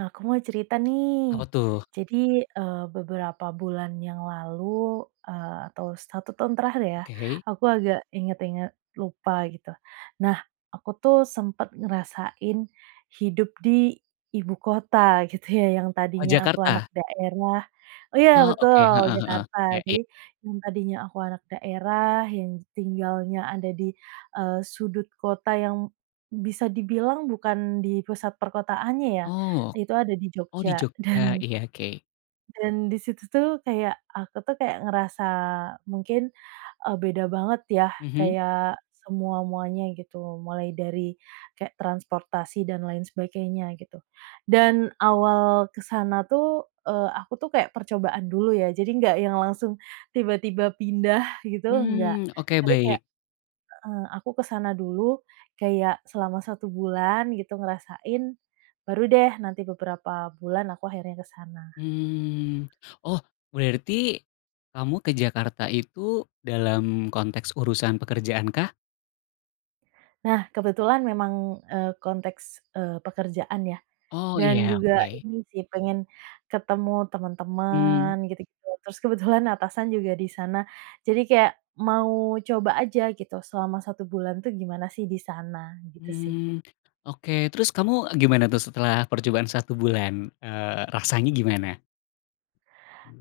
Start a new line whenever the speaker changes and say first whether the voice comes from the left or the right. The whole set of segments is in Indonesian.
right: Aku mau cerita
left: Apa
right: nih,
left: tuh?
right: jadi, eee, beberapa bulan yang lalu, eee, atau 1 tahun terakhir ya
left: Oke.
right: aku agak inget-inget lupa gitu. Nah, aku tuh sempet ngerasain hidup di ibu kota gitu ya yang
left: Oh,
right: tadinya aku anak
left: Jakarta?
right: daerah oh, ya,
left: Oh, oke,
right: betul,
left: heeh heeh,
right: Jakarta
left: ya ya.
right: jadi yang tadinya aku anak daerah yang tinggalnya ada di, eee, sudut kota yang bisa dibilang bukan di pusat perkotaannya ya,
left: Oh,
right: itu ada di
left: oh, di
right: Jogja
left: Jogja?
right: dan
left: Iya, oke.
right: dan di situ tuh kayak aku tuh kayak ngerasa mungkin, eee, beda banget ya
left: Mhm.
right: kayak semua-muanya gitu mulai dari, kayak transportasi dan lain sebagainya gitu, dan awal ke sana tuh, eee, aku tuh kayak percobaan dulu ya jadi nggak yang langsung tiba-tiba pindah gitu enggak
left: Mmm, oke,
right: tapi kayak
left: baik.
right: heeh, aku ke sana dulu kayak selama 1 bulan gitu ngerasain baru deh nanti beberapa bulan aku akhirnya ke sana.
left: Mmm, oh, berarti, kamu ke Jakarta itu dalam konteks urusan pekerjaan kah?
right: Nah, kebetulan memang, eee, konteks, eee, pekerjaan ya,
left: Oh,
right: dan
left: iya,
right: juga
left: oke.
right: ini sih pengen, ketemu
left: Mmm.
right: temen-temen gitu-gitu terus kebetulan atasan juga di sana jadi kayak mau coba aja gitu selama 1 bulan tuh gimana sih di sana gitu sih.
left: Mmm, oke, terus kamu gimana tuh setelah percobaan 1 bulan? Eee, rasanya gimana?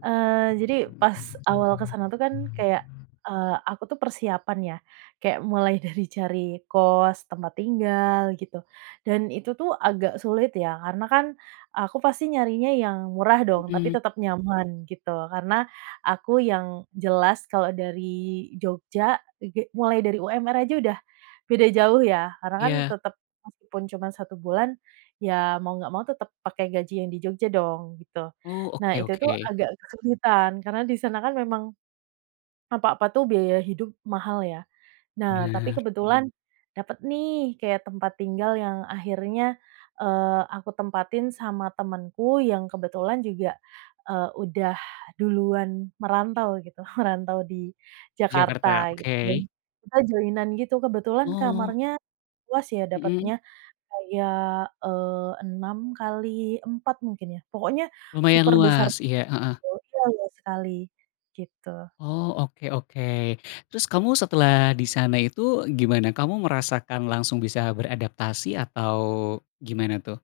right: Eee, jadi pas awal kesana itu kan kayak, eee, aku tuh persiapan ya kayak mulai dari cari kos tempat tinggal gitu dan itu tuh agak sulit ya karena kan aku pasti nyarinya yang murah dong tapi
left: Mhm.
right: tetep nyaman gitu karena aku yang jelas kalau dari Jogja ege mulai dari UMR aja udah, beda jauh ya karena kan
left: Iya.
right: tetep, meskipun cuma 1 bulan, ya mau nggak mau tetep pakai gaji yang di Jogja dong gitu.
left: Oh,
right: Nah,
left: oke
right: itu tuh
left: oke.
right: agak kesulitan karena di sana kan memang, apa-apa tuh biaya hidup mahal ya, nah tapi
left: Benar.
right: kebetulan, dapet nih kayak tempat tinggal yang akhirnya, eee, aku tempatin sama temenku yang kebetulan juga, eee, udah duluan merantau gitu merantau di Jakarta
left: Jakarta,
right: gitu dan
left: oke.
right: kita joinan gitu kebetulan
left: Oh.
right: kamarnya, luas ya
left: Mhm.
right: dapetnya, kayak, eee, 6 kali 4 mungkin ya pokoknya,
left: Lumayan
right: super besar
left: luas, iya, heeh.
right: [unintelligible] iya, luas sekali, gitu.
left: Oh, oke oke, terus kamu setelah di sana itu gimana? Kamu merasakan langsung bisa beradaptasi atau, gimana tuh?